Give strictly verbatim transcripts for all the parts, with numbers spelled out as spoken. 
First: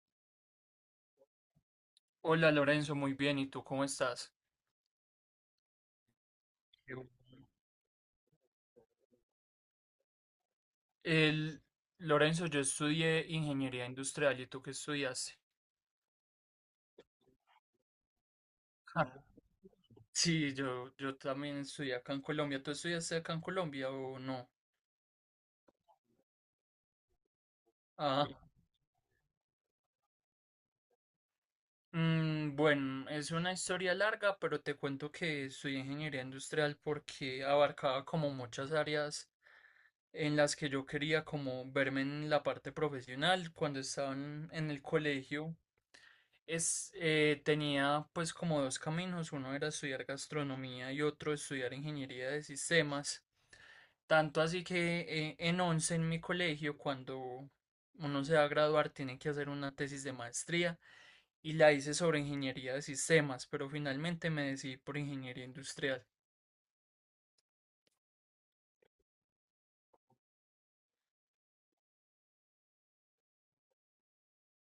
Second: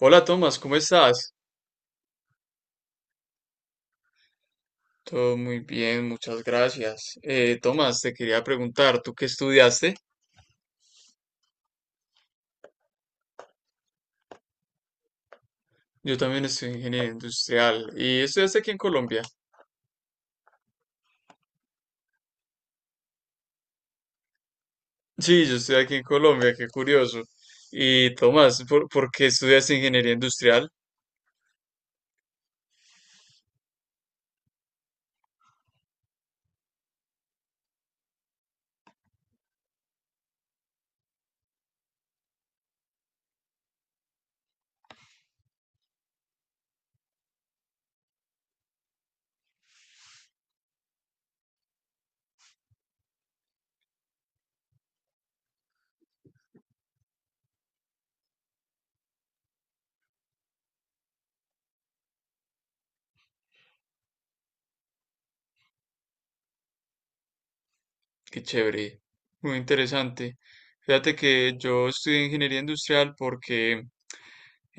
Hola Tomás, ¿cómo estás? Hola Lorenzo, muy bien. ¿Y tú cómo estás? Todo muy bien, muchas Qué bueno. gracias. Eh, Tomás, te quería preguntar, ¿tú qué estudiaste? El, Lorenzo, yo estudié ingeniería industrial. ¿Y tú qué estudiaste? Yo también estoy ingeniería industrial y estudiaste aquí en Ah, Colombia. sí, yo, yo también estudié acá en Colombia. ¿Tú estudiaste acá en Colombia o no? Sí, yo estoy aquí en Colombia, qué curioso. Y Ah, Tomás, ¿por, por qué estudiaste ingeniería industrial? mm, bueno, es una historia larga, pero te cuento que estudié ingeniería industrial porque abarcaba como muchas áreas en las que yo quería como verme en la parte profesional. Cuando estaba en en el colegio, Es, eh, tenía pues como dos caminos, uno era estudiar gastronomía y otro estudiar ingeniería de sistemas. Tanto así que eh, en once en mi colegio, cuando uno se va a graduar, tiene que hacer una tesis de maestría y la hice sobre ingeniería de sistemas, pero finalmente me decidí por ingeniería industrial. Qué chévere, muy interesante. Fíjate que yo estudié ingeniería industrial porque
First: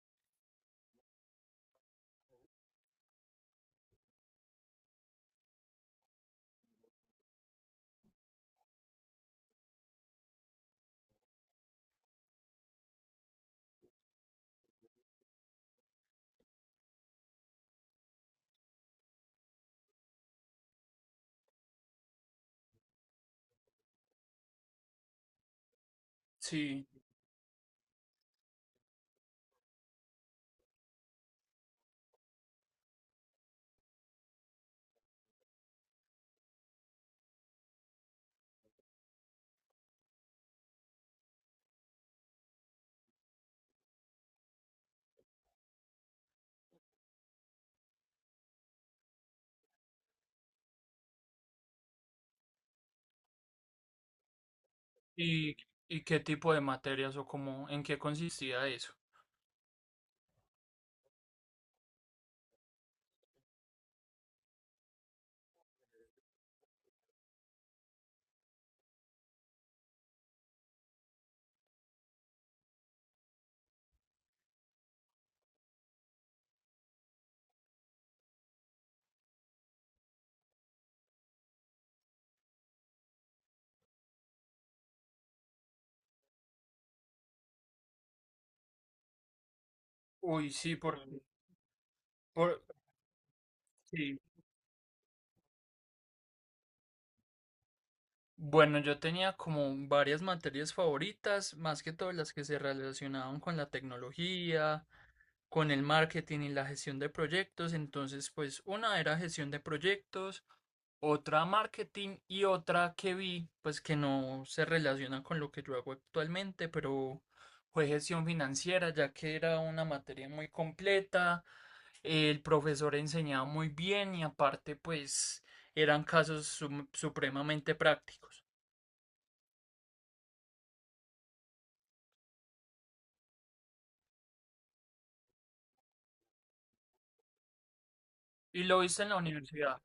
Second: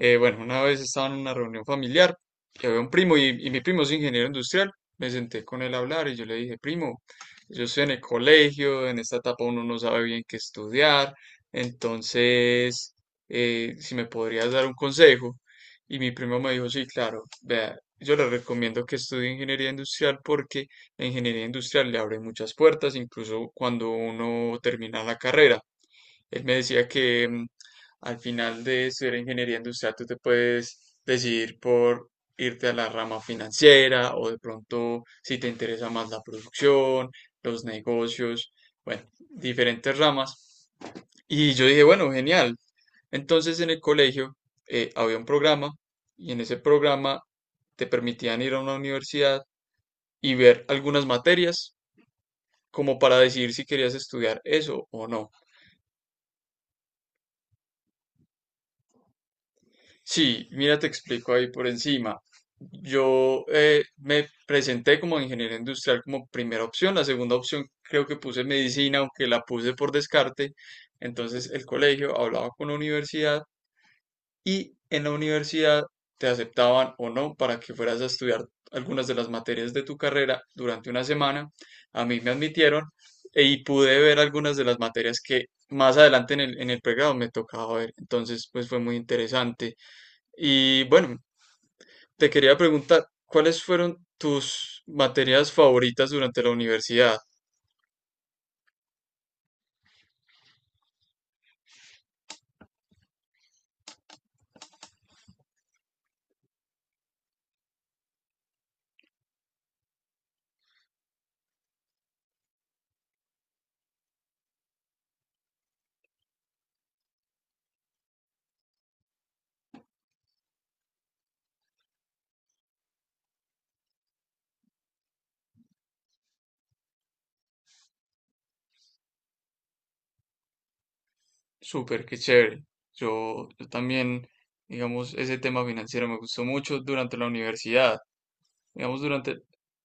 Eh, bueno, una vez estaba en una reunión familiar que había un primo y, y mi primo es ingeniero industrial. Me senté con él a hablar y yo le dije, primo, yo estoy en el colegio, en esta etapa uno no sabe bien qué estudiar, entonces, eh, si me podrías dar un consejo. Y mi primo me dijo, sí, claro, vea, yo le recomiendo que estudie ingeniería industrial porque la ingeniería industrial le abre muchas puertas, incluso cuando uno termina la carrera. Él me decía Sí, que mm, al final de estudiar ingeniería industrial tú te puedes decidir por irte a la rama financiera o de pronto si te interesa más la producción, los negocios, bueno, diferentes ramas. Y yo dije, bueno, genial. Entonces en el colegio eh, había un programa y en ese programa te permitían ir a una universidad y ver algunas materias como para decidir si querías estudiar eso o no. ¿y, y qué tipo de materias o cómo, en qué consistía eso? Sí, mira, te explico ahí por encima. Yo eh, me presenté como ingeniero industrial como primera opción. La segunda opción creo que puse medicina, aunque la puse por descarte. Entonces el colegio hablaba con la universidad y en la universidad te aceptaban o no para que fueras a estudiar algunas de las materias de tu carrera durante una semana. A mí me admitieron e- y pude ver algunas de las materias que más adelante en el, en el pregrado me tocaba ver. Entonces, pues fue muy interesante. Uy, sí, Y por, bueno, te quería por, preguntar, ¿cuáles fueron sí. tus materias favoritas durante la universidad? Bueno, yo tenía como varias materias favoritas, más que todas las que se relacionaban con la tecnología, con el marketing y la gestión de proyectos. Entonces, pues una era gestión de proyectos, otra marketing y otra que vi, pues que no se relaciona con lo que yo hago actualmente, pero fue gestión financiera, ya que era una materia muy completa, el profesor enseñaba muy bien y aparte, pues eran casos sum- supremamente prácticos. Súper, qué chévere. Yo, yo también, digamos, ese tema financiero me gustó mucho durante la universidad. Y lo Digamos, hice en la durante universidad,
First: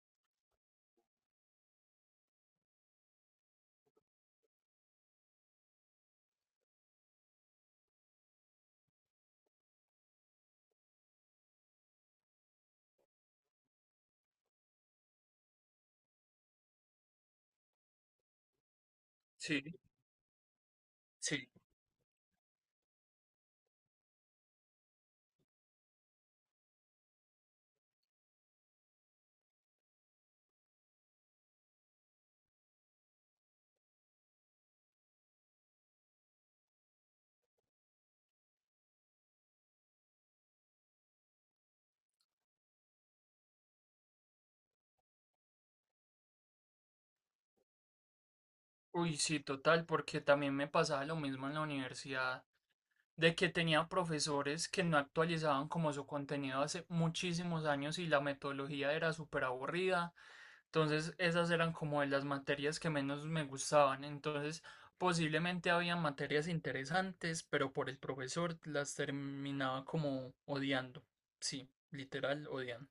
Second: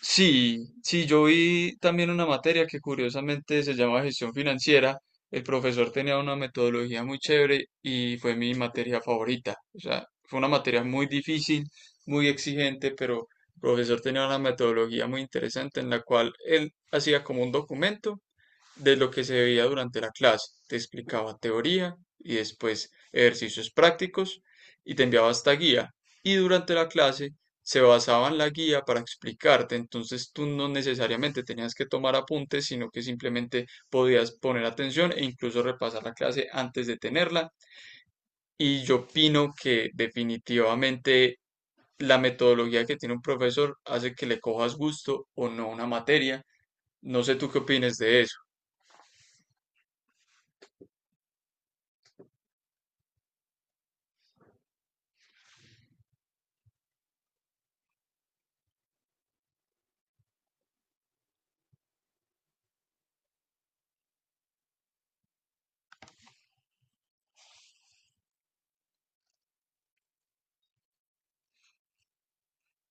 Sí, sí, yo vi también una materia que curiosamente se llama gestión financiera. El profesor tenía una metodología muy chévere y fue mi materia favorita. O sea, fue una materia muy difícil, muy exigente, pero el profesor tenía una metodología muy interesante en la cual él hacía como un documento de lo que se sí, veía durante la clase. Te explicaba sí. teoría y después ejercicios prácticos y te enviaba esta guía. Y durante la clase se basaba en la guía para explicarte, entonces tú no necesariamente tenías que tomar apuntes, sino que simplemente podías poner atención e incluso repasar la clase antes de tenerla. Y yo opino que definitivamente la metodología que tiene un profesor hace que le cojas gusto o no una materia. No sé tú qué opinas de eso. Uy, sí, total, porque también me pasaba lo mismo en la universidad, de que tenía profesores que no actualizaban como su contenido hace muchísimos años y la metodología era súper aburrida. Entonces, esas eran como de las materias que menos me gustaban. Entonces, posiblemente había materias interesantes, pero por el profesor las terminaba como odiando. Sí, literal, odiando.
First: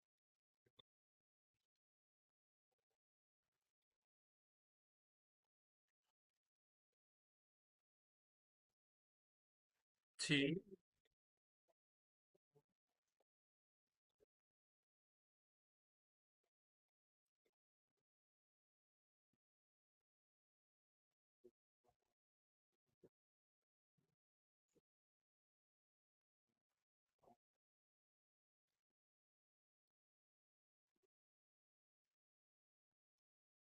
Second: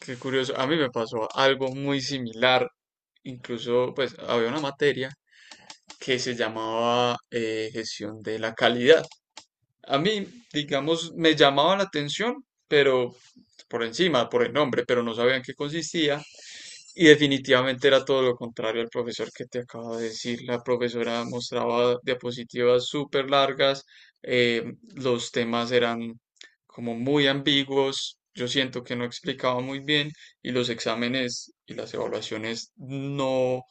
Qué curioso, a mí me pasó algo muy similar, incluso pues había una materia que se llamaba eh, gestión de la calidad. A mí, Sí, digamos, me llamaba la atención, pero por encima, por el nombre, pero no sabía en qué consistía. Y definitivamente era todo lo contrario al profesor que te acabo de decir. La profesora mostraba diapositivas súper largas, eh, los temas eran como muy ambiguos, yo siento que no explicaba muy bien y los exámenes y las evaluaciones no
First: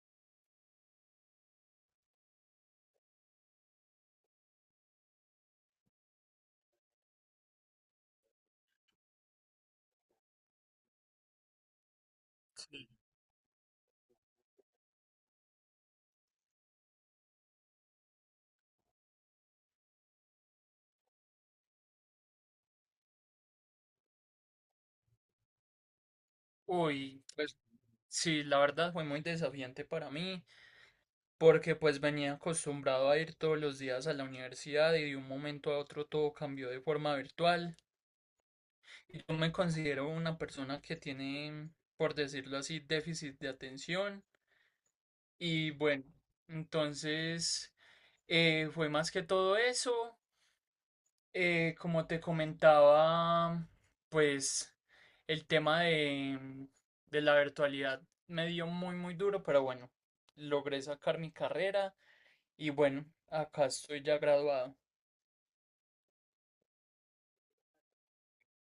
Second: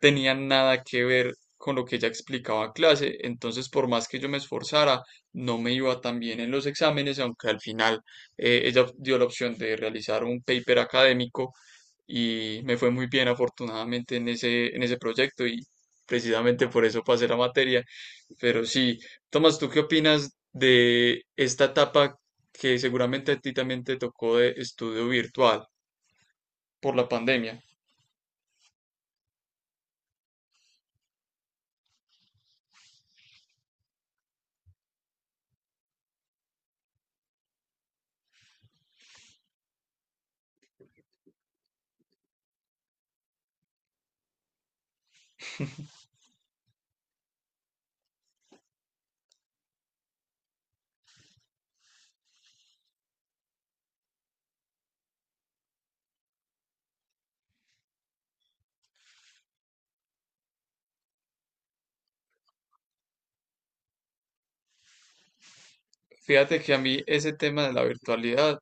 tenían nada que ver con lo que ella explicaba en clase. Entonces, por más que yo me esforzara, no me iba tan bien en los exámenes, aunque al final eh, ella dio la opción de realizar un paper académico y me sí. fue muy bien afortunadamente en ese, en ese proyecto y precisamente por eso pasé la materia. Pero sí, Tomás, ¿tú qué opinas de esta etapa que seguramente a ti también te tocó de estudio virtual por la Uy. Pues pandemia? Sí, la verdad fue muy desafiante para mí, porque pues venía acostumbrado a ir todos los días a la universidad y de un momento a otro todo cambió de forma virtual. Y yo me considero una persona que tiene, por decirlo así, déficit de atención. Y bueno, entonces eh, fue más que todo eso. Eh, como te comentaba, pues el tema de, mm, de la virtualidad me dio muy, muy duro, pero bueno, logré sacar mi carrera y bueno, acá estoy ya graduado. Fíjate que a mí ese tema de la virtualidad,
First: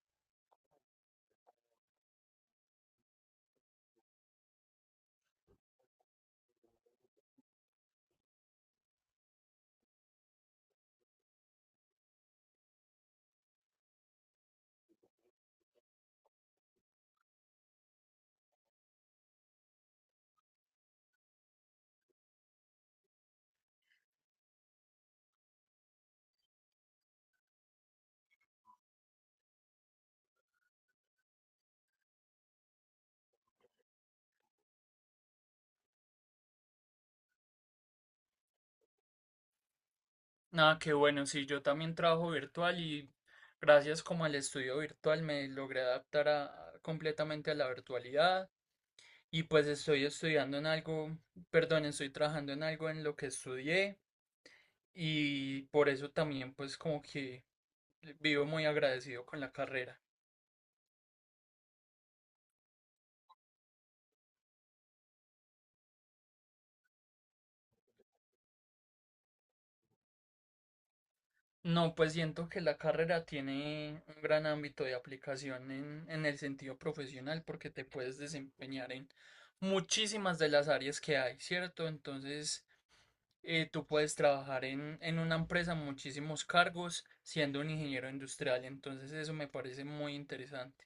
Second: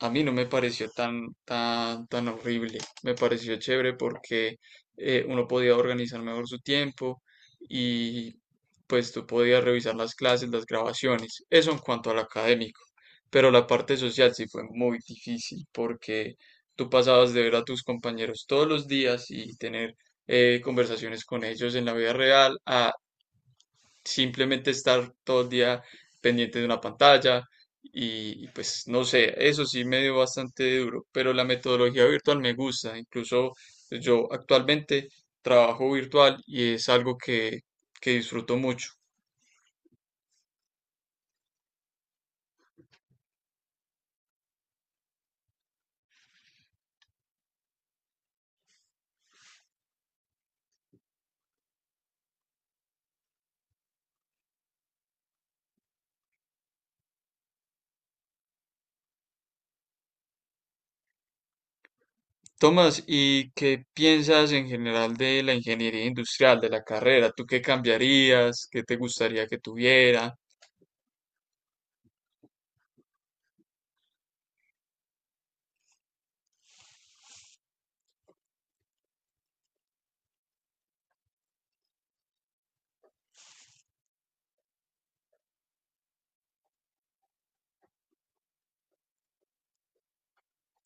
a mí no me pareció tan, tan, tan horrible. Me pareció chévere porque eh, uno podía organizar mejor su tiempo y pues tú podías revisar las clases, las grabaciones. Eso en cuanto al académico. Pero la parte social sí fue muy difícil porque tú pasabas de ver a tus compañeros todos los días y tener eh, conversaciones con ellos en la vida real a simplemente estar todo el día pendiente de una pantalla y, y, pues no sé, eso sí me dio bastante duro, pero la metodología virtual me gusta, incluso pues, yo actualmente trabajo virtual y es algo que, que disfruto mucho. Nada, que bueno, sí, yo también trabajo virtual y gracias como al estudio virtual me logré adaptar a- completamente a la virtualidad y pues estoy estudiando en algo, perdón, estoy trabajando en algo en lo que estudié y por eso también pues como que vivo muy agradecido con la carrera. Tomás, ¿y qué piensas en general de la ingeniería industrial, de la carrera? ¿Tú qué cambiarías? ¿Qué te gustaría que tuviera? No, pues siento que la carrera tiene un gran ámbito de aplicación en, en el sentido profesional porque te puedes desempeñar en muchísimas de las áreas que hay, ¿cierto? Entonces, eh, tú puedes trabajar en, en una empresa muchísimos cargos siendo un ingeniero industrial, entonces eso me parece muy interesante.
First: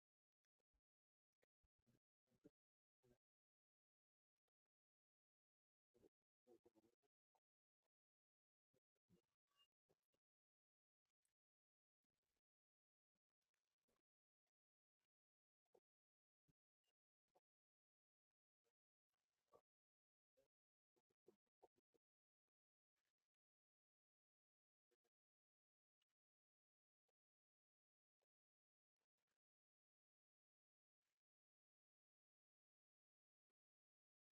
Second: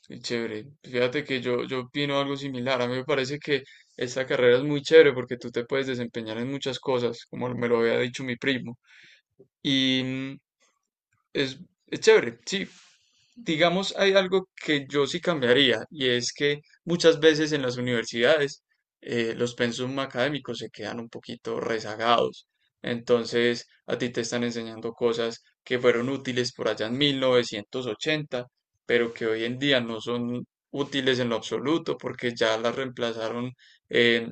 Sí, chévere. Fíjate que yo, yo opino algo similar. A mí me parece que esta carrera es muy chévere porque tú te puedes desempeñar en muchas cosas, como me lo había dicho mi primo. Y mm, es, es chévere, sí. Digamos, hay algo que yo sí cambiaría y es que muchas veces en las universidades eh, los pensum académicos se quedan un poquito rezagados. Entonces, a ti te están enseñando cosas que fueron útiles por allá en mil novecientos ochenta, pero que hoy en día no son útiles en lo absoluto porque ya las reemplazaron eh,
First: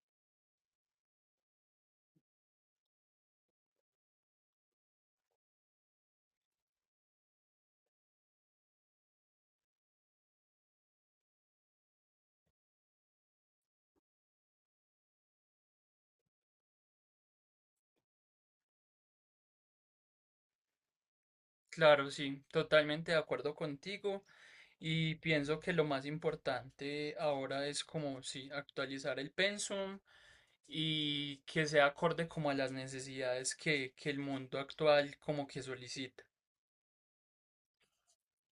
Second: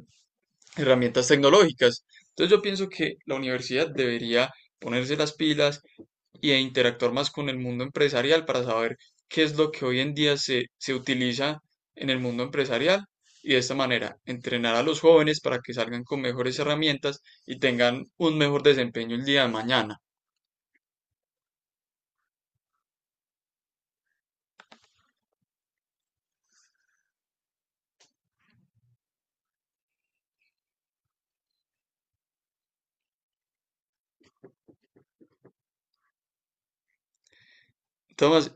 herramientas tecnológicas. Entonces, yo pienso que la universidad debería ponerse las pilas y de interactuar más con el mundo empresarial para saber qué es lo que hoy en día se, se utiliza en el mundo empresarial y de esta manera entrenar a los jóvenes para que salgan con mejores herramientas y tengan un mejor desempeño el día de mañana. Claro, sí, totalmente de acuerdo contigo. Y pienso que lo más importante ahora es como si actualizar el pensum y que sea acorde como a las necesidades que, que el mundo actual como que solicita. Tomás,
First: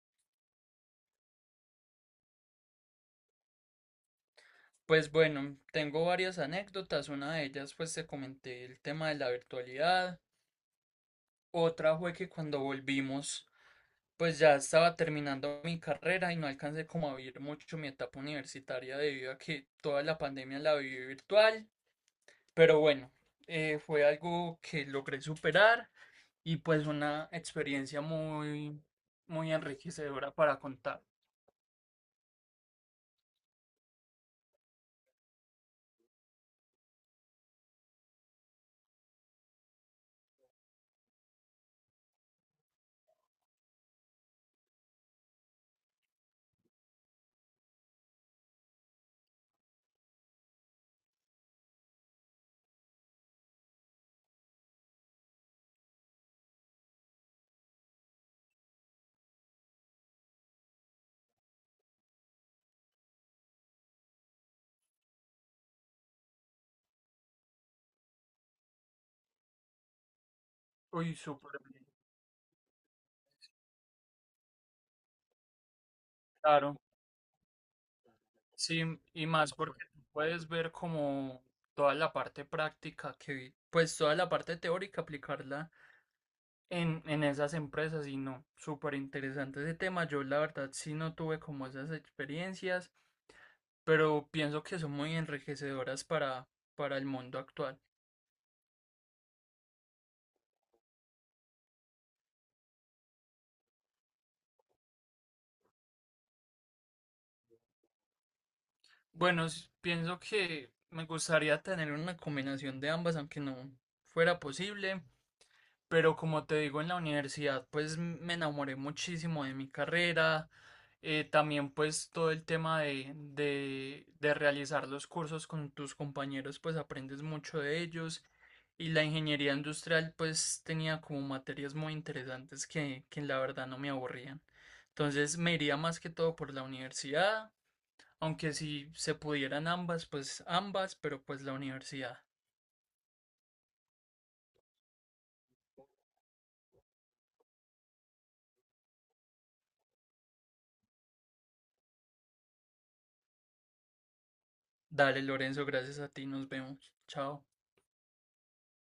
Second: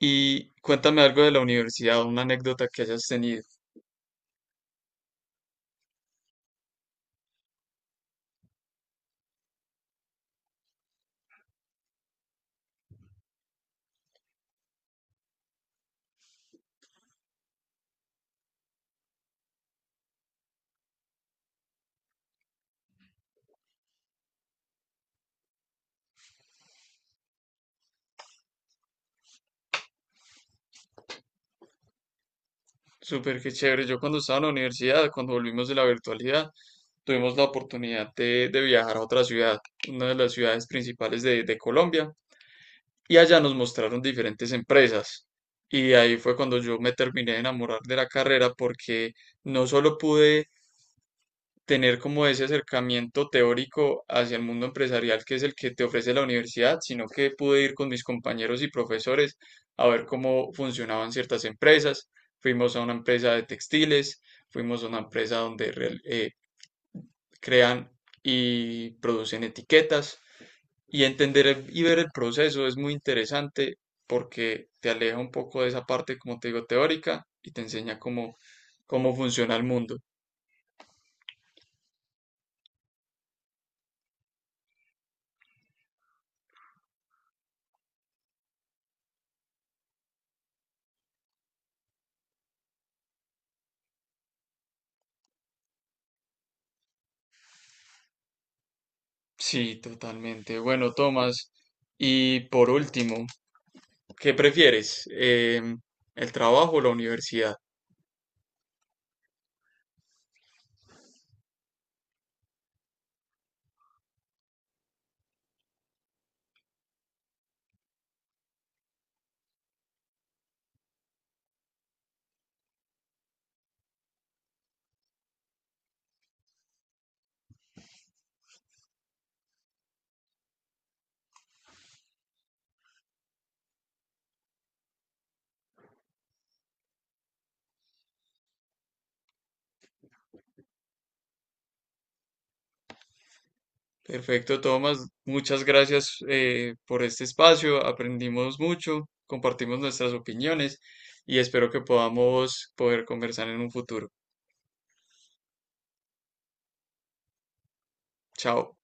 y cuéntame algo de la universidad, una anécdota que hayas tenido. Pues bueno, tengo varias anécdotas, una de ellas pues te comenté el tema de la virtualidad, otra fue que cuando volvimos pues ya estaba terminando mi carrera y no alcancé como a vivir mucho mi etapa universitaria debido a que toda la pandemia la viví virtual, pero bueno, eh, fue algo que logré superar y pues una experiencia muy, muy enriquecedora para contar. Súper que chévere. Yo cuando estaba en la universidad, cuando volvimos de la virtualidad, tuvimos la oportunidad de, de viajar a otra ciudad, una de las ciudades principales de, de Colombia, y allá nos mostraron diferentes empresas. Y ahí fue cuando yo me terminé de enamorar de la carrera porque no solo pude tener como ese acercamiento teórico hacia el mundo empresarial que es el que te ofrece la universidad, sino que pude ir con mis compañeros y profesores a ver cómo funcionaban ciertas empresas. Fuimos a una empresa de textiles, fuimos a una empresa donde real- eh, crean y producen etiquetas. Y Uy, entender súper el- Y bien, ver el proceso es muy interesante porque te aleja un poco de esa parte, como te digo, claro. teórica y te enseña cómo, Sí, cómo y más funciona el porque mundo. tú puedes ver como toda la parte práctica que, pues toda la parte teórica, aplicarla en, en esas empresas y no, súper interesante ese tema. Yo la verdad sí no tuve como esas experiencias, pero pienso que son muy enriquecedoras para, para el mundo actual. Sí, totalmente. Bueno, Tomás, y por último, ¿qué prefieres? Em, ¿el trabajo o la universidad? Bueno, s- pienso que me gustaría tener una combinación de ambas, aunque no fuera posible. Pero como te digo, en la universidad, pues m- me enamoré muchísimo de mi carrera. Eh, también pues todo el tema de, de, de realizar los cursos con tus compañeros, pues aprendes mucho de ellos. Y la ingeniería industrial pues tenía como materias muy interesantes que, que la verdad no me aburrían. Entonces me iría más que todo por la universidad. Aunque si se pudieran ambas, pues ambas, pero pues la universidad. Perfecto, Tomás. Muchas gracias eh, por este espacio. Aprendimos mucho, compartimos nuestras opiniones y espero que podamos poder conversar en un futuro. Dale, Lorenzo, gracias a ti, nos vemos. Chao. Chao.